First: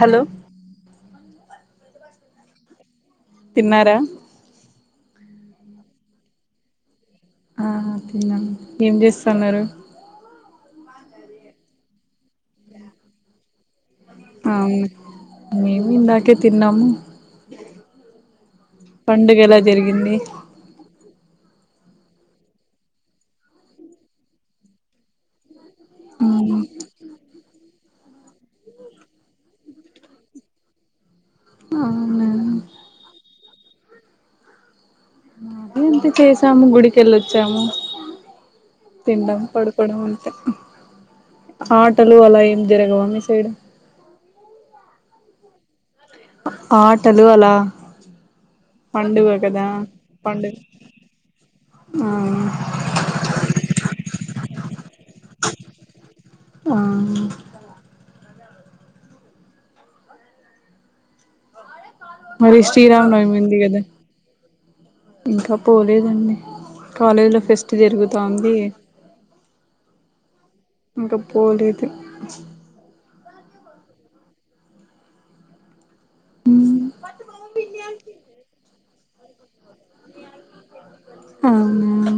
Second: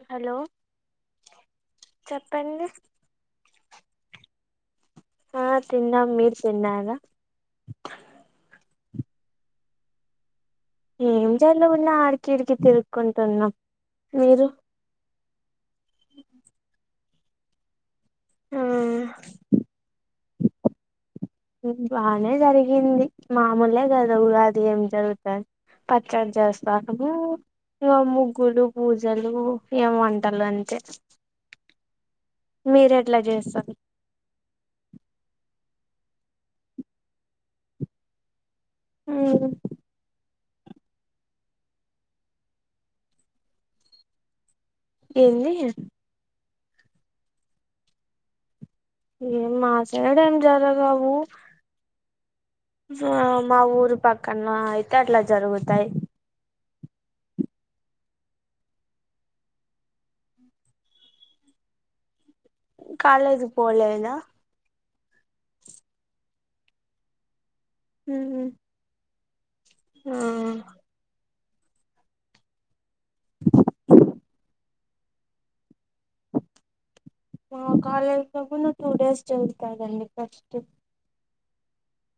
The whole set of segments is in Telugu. హలో చెప్పండి తిన్నార ఆ తిన్నాం మీరు తిన్నార ఆ తిన్నాం ఏం చేస్తాన్నారు ఏంజేయలేదన్నా ఆడికి ఇడికి తిరుక్కుంటున్నాం మీరు అవున మేము ఇందాకె తిన్నాము మ్ ఆ పండుగ ఎలా జరిగింది బానే జరిగింది మామూలే కదా ఉగాది ఏం జరుగుతది పచ్చడి చేస్తాము ఇగ ముగ్గులు పూజలు ఏం వంటలు అంతే అవునా మీరు ఎట్లా చేస్తా అంత చేసాము గుడికెళ్ళొచ్చాము ఉమ్ తిండం పడుకోవడం ఆటలు అలా ఏం జరగవా మీ సైడ్ ఏంది ఆటలు అలా పండుగ ఏం కదా మాసేడ ఏం జరగవు ఆవు మా ఊరు పక్కన ఆయి తే అట్లా జరుగుతాయి ఆ మరి శ్రీరామనవమి కాలేజీ ఉంది కదా పోలేదా కాలేజ్ లో ఫెస్ ట్ ఉమ్ జరుగుతోంది ఆ పోలేదు మా కాలేజీ లో గుణా టూడేస్ చదువుతదండి ఫస్ట్ అవునా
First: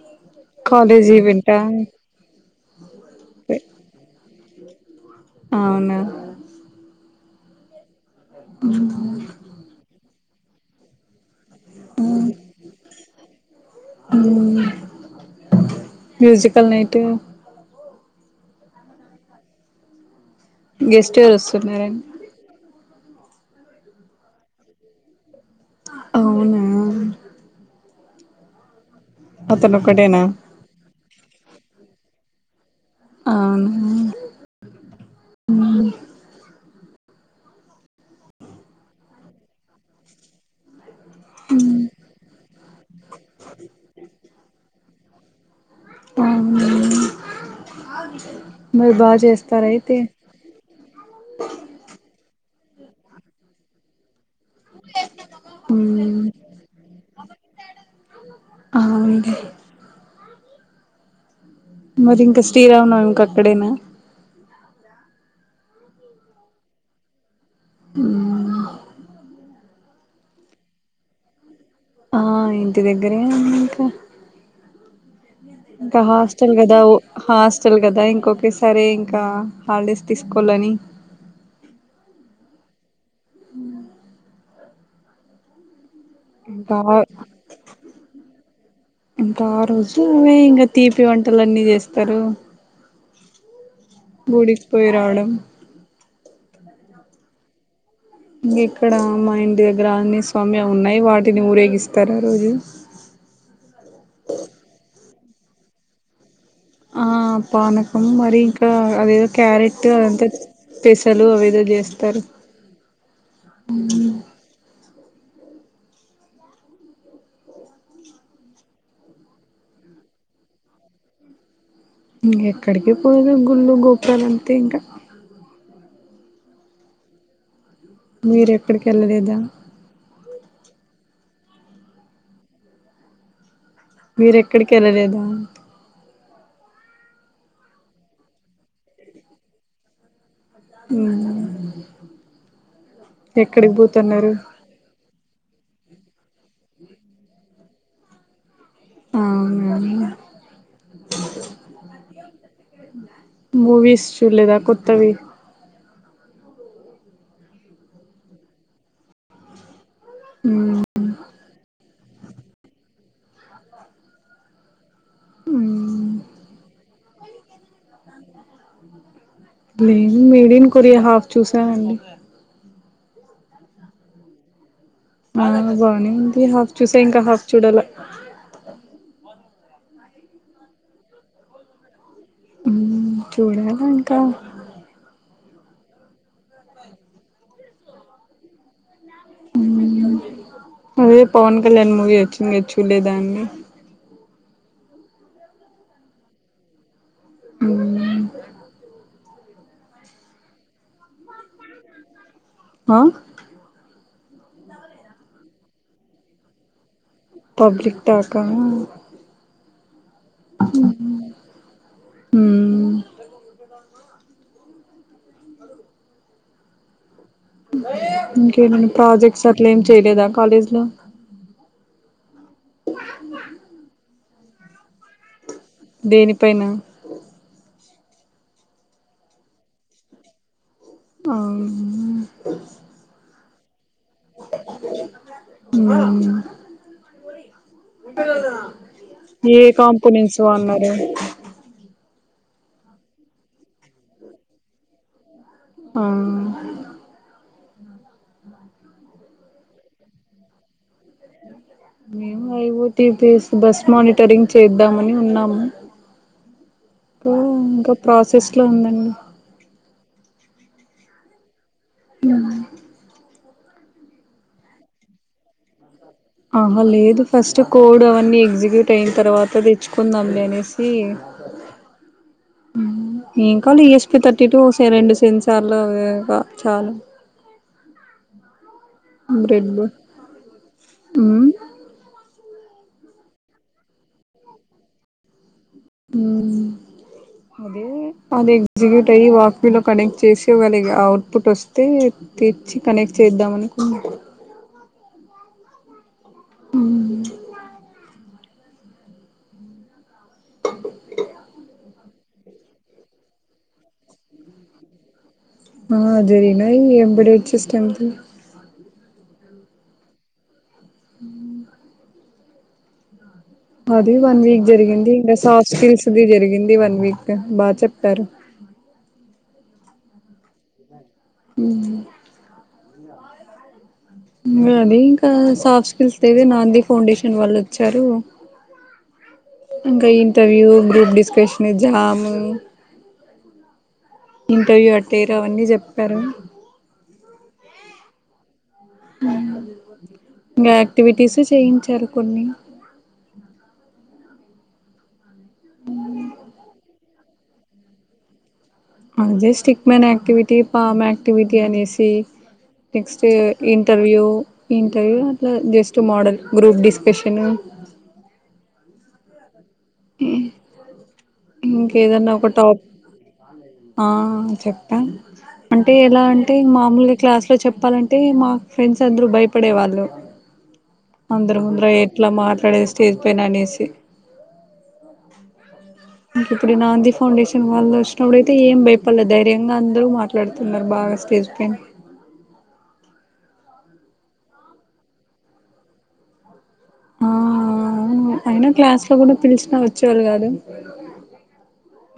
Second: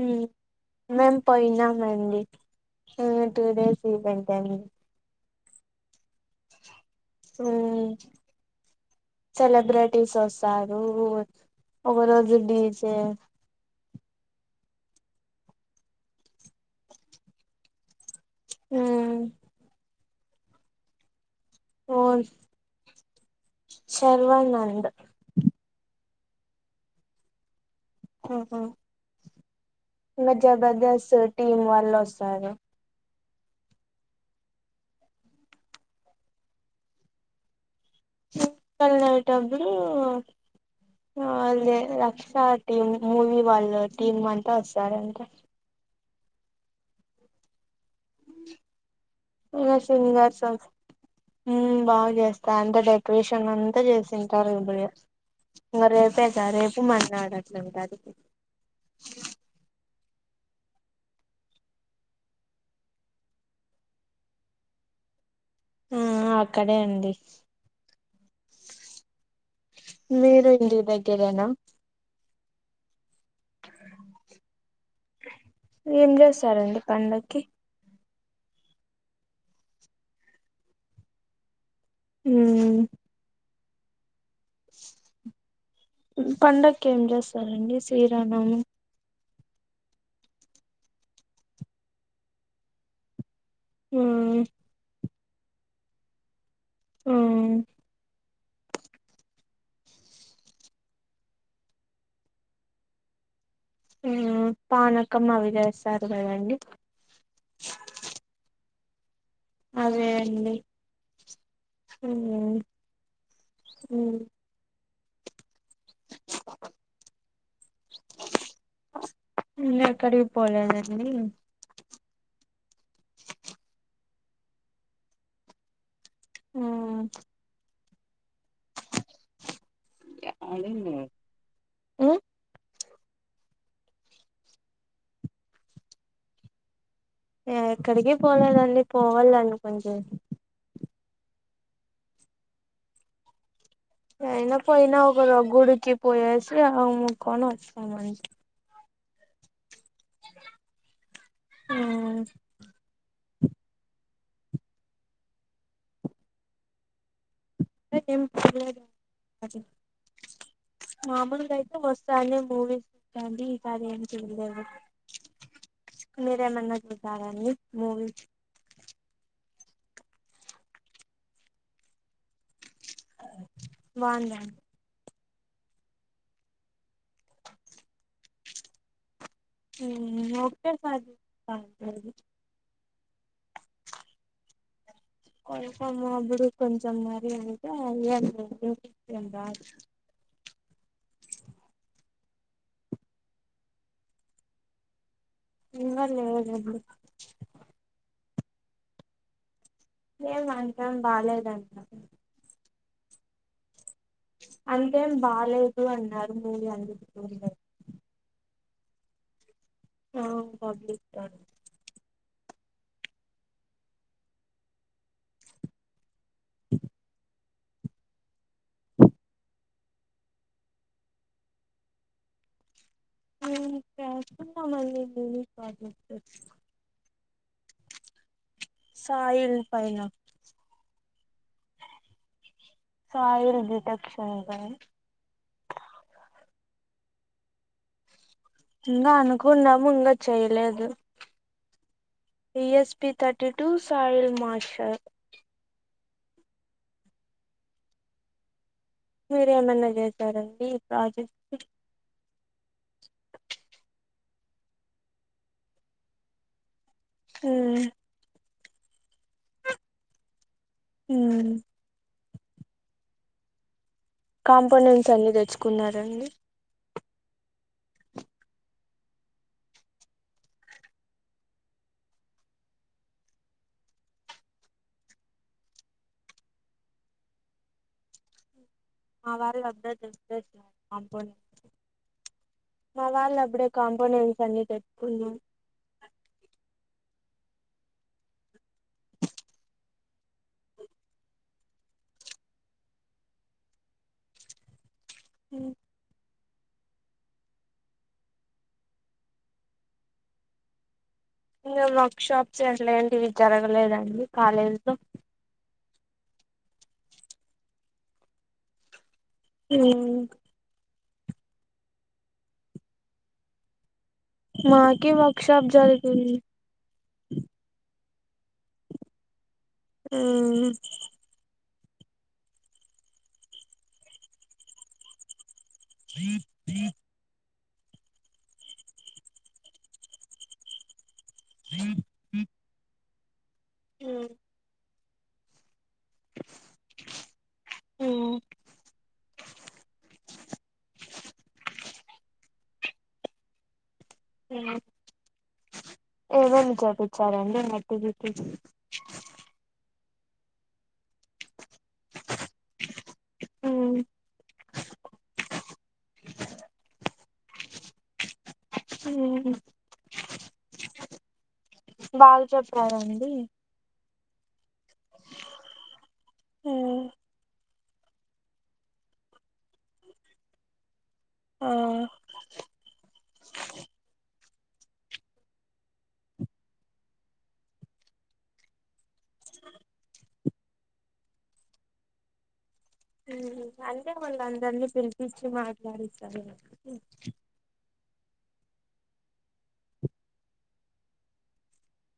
మ్మ్ కాలేజ్ మేము ఈవెంటా పోయినామండి టూ డేస్ ఇవెంటండి అవునా మ్మ్ సెలబ్రిటీస్ వస్ చారు రూవేచ్ ఒక రోజుడీజే మ్మ్ మ్యూజికల్ నైటు హ్మ్ గెస్ట్ హౌస్ ఓ [unintelligible] శర్వానంద్ అవునా ఓహో అతను ఒకటేనా ఈమధ్య బజాస్ టీమ్ వాళ్ళు వస్ టార అవును హ్మ్ వస్తన్నయ్ డబ్బులు అదే రక్ష టీమ్ మూవీ వాళ్ళ టీమ్ అంతా వస్తారంట అవును మరి బా చేస్తస్త ఇంకా రయితే సింగర్స్ దాంత డెకొరేషన్ అంతా చేసింది ఇంక మ్మ్ రేపే గా రేపు మన్నడట్లేంటది అవునండి మరి ఇంక శ్రీ రామనవమి కి అక్కడేనా ఆ అక్కడే అండి ఆ మీరు ఇంటి దగ్గరేనా ఆ ఇంటి దగ్గరే ఇంకా ఇంకా ఏం హాస్టెల్ కదా చేస్తారండి పండక్కి హాస్టెల్ కదా ఇంకా ఇంకొకే సారి ఇంకా హాలిడేస్ తీసుకోవాలని హ ఇంకా పండకు ఏం చేస్తారండి శ్రీరానము ఇంకా ఆ రోజులువే ఇంకా తీపి వంటలు అన్నీ చేస్తారు గుడికిపోయి రాడం అ ఆ ఇంక ఇక్కడ మా ఇంటి దగ్గర అన్ని స్వామ్య ఉన్నాయి వాటిని ఊరేగిస్తారు ఆ రోజు ఆ పానకమ అవిలేేశారు కదండి అదే క్యారెట్ అదే అదంతా అండి పెసలు అవిదో ఉ చేస్తారు ఇక్కడ పోలేదీ ఎక్కడికి పోము గుళ్ళు గోపురాల అంతే ఇంక ఓ మీర ఎక్కడికి ఎళ్ళలేద హ్మ్ మీర్ ఎక్కడికి ఎళ్ళలేదా ఎక్కడికి పోలేదండి పోవాల్ అనుకుంటే హ్మ్ పెట్ ఏయినా పోయిన ఒక ర గుడుకి పోయేసి ఆ ముకోని వస్ [unintelligible] అవును అని ఏం మూవీస్ చూడలేదా కొత్తవి కొత్తవి ఏం చూడలేద్ మగాయితే వస్ తనే మూవీస్ చూస్తంటి ఈ సారి ఏం చూడలేదు మీరేమన్నా చూసారండి మూవీస్ లే మేడ్ ఇన్ కొరియా హాఫ్ చూసానండి బాంద అ బానే ఉంది హాఫ్ చూసా ఇంకా హాఫ్ చూడల హ్మ్ ఓకే మరి హ్మ్ చూడాల ఇంకా కొ అప్పుడు కొంచెం మరి అంటె అ ఇంగాదు అదే పవన్ కళ్యాణ్ మూవీ వచ్చింది చూళ్ళేదాన్ని ఇవ్వాళ ఏడి ఏం అంటాం బాలేదంట ఆ అంతేం బాలేదు అన్నారు మూవీ అందుకు చూడలేదు పబ్లిక్ దాకా ఆ పబ్లిక్ దాకా ఇంకేమైనా ప్రాజెక్ట్స్ అట్లా ఏం చేయలేదా కాలేజీ లో హ్మ్ ఇంకా [unintelligible] నీకు దేనిపైన సాయిల్ పైన ఆ సాయిల్ బిటెక్ హ్మ్ ఇంగా ఏ అనుకున్నాము ఇంగా కాంపోనెంట్స్ వాడినారు ఈ E స్పిి thirty two soil moisture ఆ మీరేమన్నా చేసారండి ఈ ప్రాజెక్ట్ మేము I O T base bus monitoring చేద్దామని ఉన్నాము పూ ఉమ్ ఇంకా ప్రాసెస్ అట్లా ఉందండి హ [unintelligible] కాంపోనెంట్స్ అన్ని తెచ్చుకున్నారు ఆహ లేదు ఫస్ట్ కోడ్ అవన్నీ ఎగ్జిక్యూట్ అయిన తర్వాత తెచ్చుకుందాంని అనేసి ఏం కాాల ఈఎస్పి థర్టీ టూ రెండు సెన్సార్లు చాలు మా వారు బ్రెడ్ ఉమ్ [unintelligible] మా వాళ్ళ అప్పుడే కాంపోనెంట్స్ అన్ని తెచ్చుకున్నారు అదే అది ఎగ్జిక్యూట్ అయ్యి వాక్వీలో కనెక్ట్ చేసి వాళ అవుట్పుట్ వస్తే తెచ్చి కనెక్ట్ చేద్దాం అనుకున్నా అ అ [unintelligible] ఇంగ వర్క్ షాప్స్ ఎట్లా ఏంటి ఇవి జరగలేదండి కాలేజీలో ఆ జరిగినాయి ఎంబడ [unintelligible] అ ఊ.... అది వన్ వీక్ మాకి జరిగింది. ఇంకా వర్క్ షాప్ సాఫ్ట్ స్కిల్స్ జరిగింది వన్ వీక్ బాగా చెప్ క్కరు ఊఊ ఊ ఇంకా [unintelligible] సాఫ్ స్కిల్స్ కి నాంది ఫాౌంండేషన్ వాళ్ళు చరువు ఇంకా ఇంటర్వూ గ్రూప్ డిస్క్.. కృష్ణజామ్ ఉమ్ ఇంటర్యూ అటు పటేరు అవన్నీ చెప్పు రు ఊ ఊ ఇంకా యాక్టివిటీస్ చేయించారు కొన్ని ఆ ఉ ఏమేమి చెప్పిచ్చారు అండి యాక్టివిటీస్ అ జస్టీ మేనక్టివిటీ, పామక్టివిటీ ఒకే అనేసి next interview interview just model group discussion ఉ ఇం ఇంకేదన్నా బాగా ఒక టాప్ చెప్పారండి ఆ అ చెప్ అం అంటే ఎలా అంటే మామూలుగా క్లాస్ లో చెప్ప చెప్పాలంటే మా ఫ్రెండ్స్ అందరు భయపడేవాళ్ళు అందరి ఆ ముందర ఎట్లా మాట్లాడే స్టేజ్ పైన అనేసి ఇంక ఇప్పుడు నాంది ఫౌండేషన్ వాళ్ళు వచ్చినప్పుడయితే ఏం భయపడల ధైర్యంగా అందరు మాట్లాడుతున్నారు బాగా స్టేజ్ పైన ఊ అంతే వాళ్లు అందరిని పిలిపించి మాట్లాడిస్తరు. ఆఆఆ ఆ అయినా క్లాస్ లో కూడా పిలిచిన వచ్చేవాళ్ళు కాదు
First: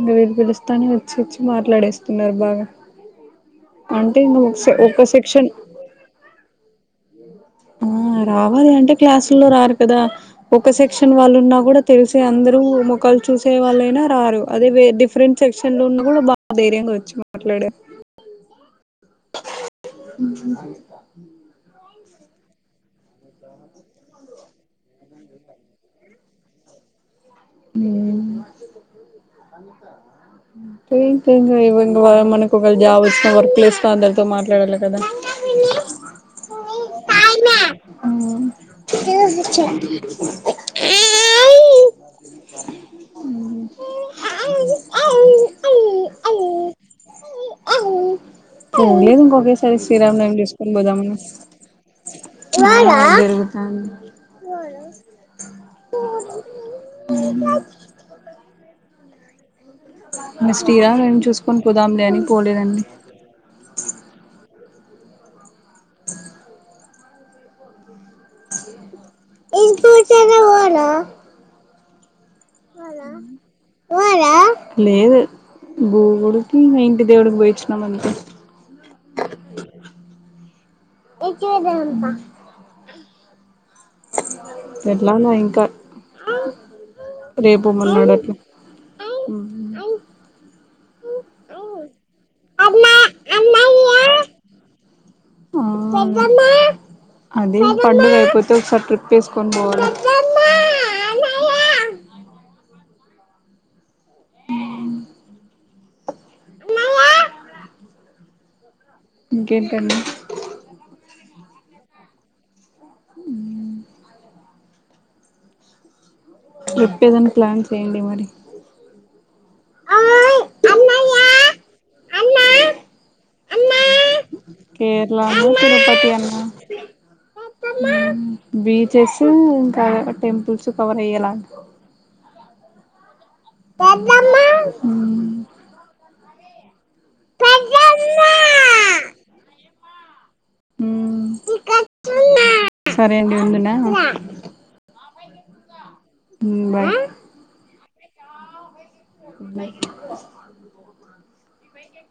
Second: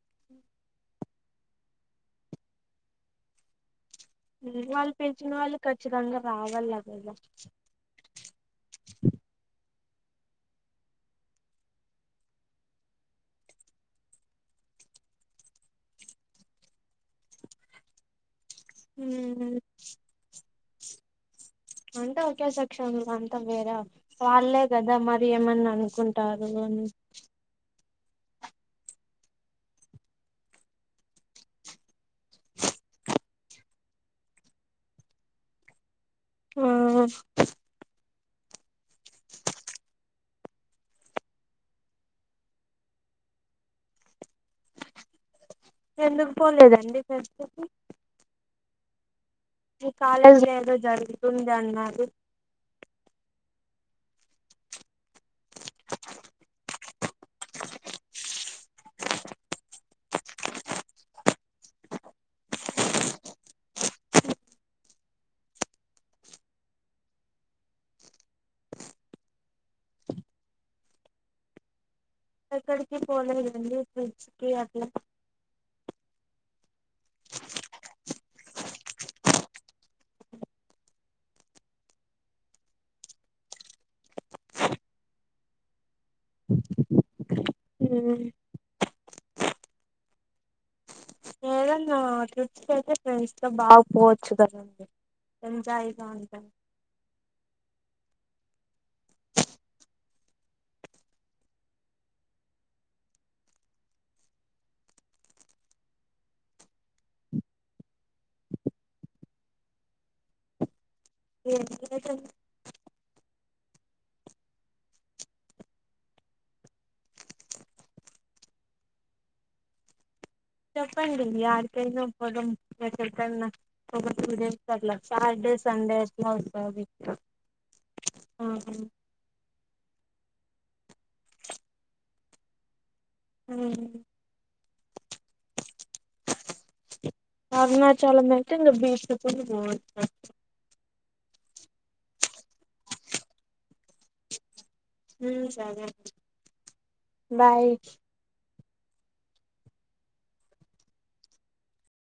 గ గలిస్తా [unintelligible] చచ్చి మాట్లాడేస్తున్నారు బాగా అంటే ఇంక ఉ ఒక వాళ్ళు ఒక పిలిచిన సెక్షన్ వాళ్ళు ఖచ్చితంగా రావాల లేదా [unintelligible] ఆ రావాలంటే క్లాసుల్లో రారు. కదా ఒక సెక్షన్ వాళ్ళున్నా కూడా తెలిసి అందరూ ముఖాలు చూసే వాళ్ళైనా రారు అదే వె డిఫరెంట్ సెక్షన్ లో ఉన్నా కూడా బా ధైర్యంగా వచ్చి మాట్లాడ హ [inaudible] అంటే ఒకే సెక్షన్ అంతా వేర వాళ్లే కదా మరి ఏమన్నా అనుకుంటారు అని ంకా ఇం [unintelligible] మనకి ఒకేళ జాబ్ వచ్చిన వర్క్ ప్లేస్లొ అందరితో మాట్లాడాలి కదా ఆ [unintelligible] [unintelligible] ఎందుకు పోలేదండి [unintelligible] పరిస్థితి ఏంలేదు ఇంకో ఈ కాలేజ్ ఏదో జరుగుతుంది అన్నారు ఆ జరుగుతాంది అ మ స్టీరా చూసుకొని పోదాంలే అని పోలేదండి [unintelligible] ఇ జదానా [unintelligible] ఎక్కడికి పోలేదడి ఫ్రిడ్జ్కి అట్లా గు గుడికి ఇక ఇంటి దేవుడికి పోయివచ్చినమ్ అంతే ఎట్లాన్నా ఇంకా రేపు మర్నాడట్ల వు నా ట్రిప్స్ అయితే [unintelligible] ఫ్రెండ్స్ తో బాగా ఆ పోవచ్చు కదండి ఎంజాయ్గా ఉంటాం అదే పండుగ పోతే ఒకసారి ట్రిప్ వేసుకొని పోవాలి [unintelligible] ఇంకేంటండి ఏ ఉ చెప్పేదనా ప్లాన్ చేయండి మరి చెప్పండి ఆర్కైను మద చెతన్నా కేరళ తిరుపతి అట్లా అన్న వస్తది బీచెస్ ఇంకా టెంపుల్సు కావ లా ఎద్దమ్మా ఆ అరుణాచలం అయితే ఇగ బీచ్ లో కూడ బాగుంది అఓ సరే అండి ముందునా ఉ సరే బాయ్ బాయ్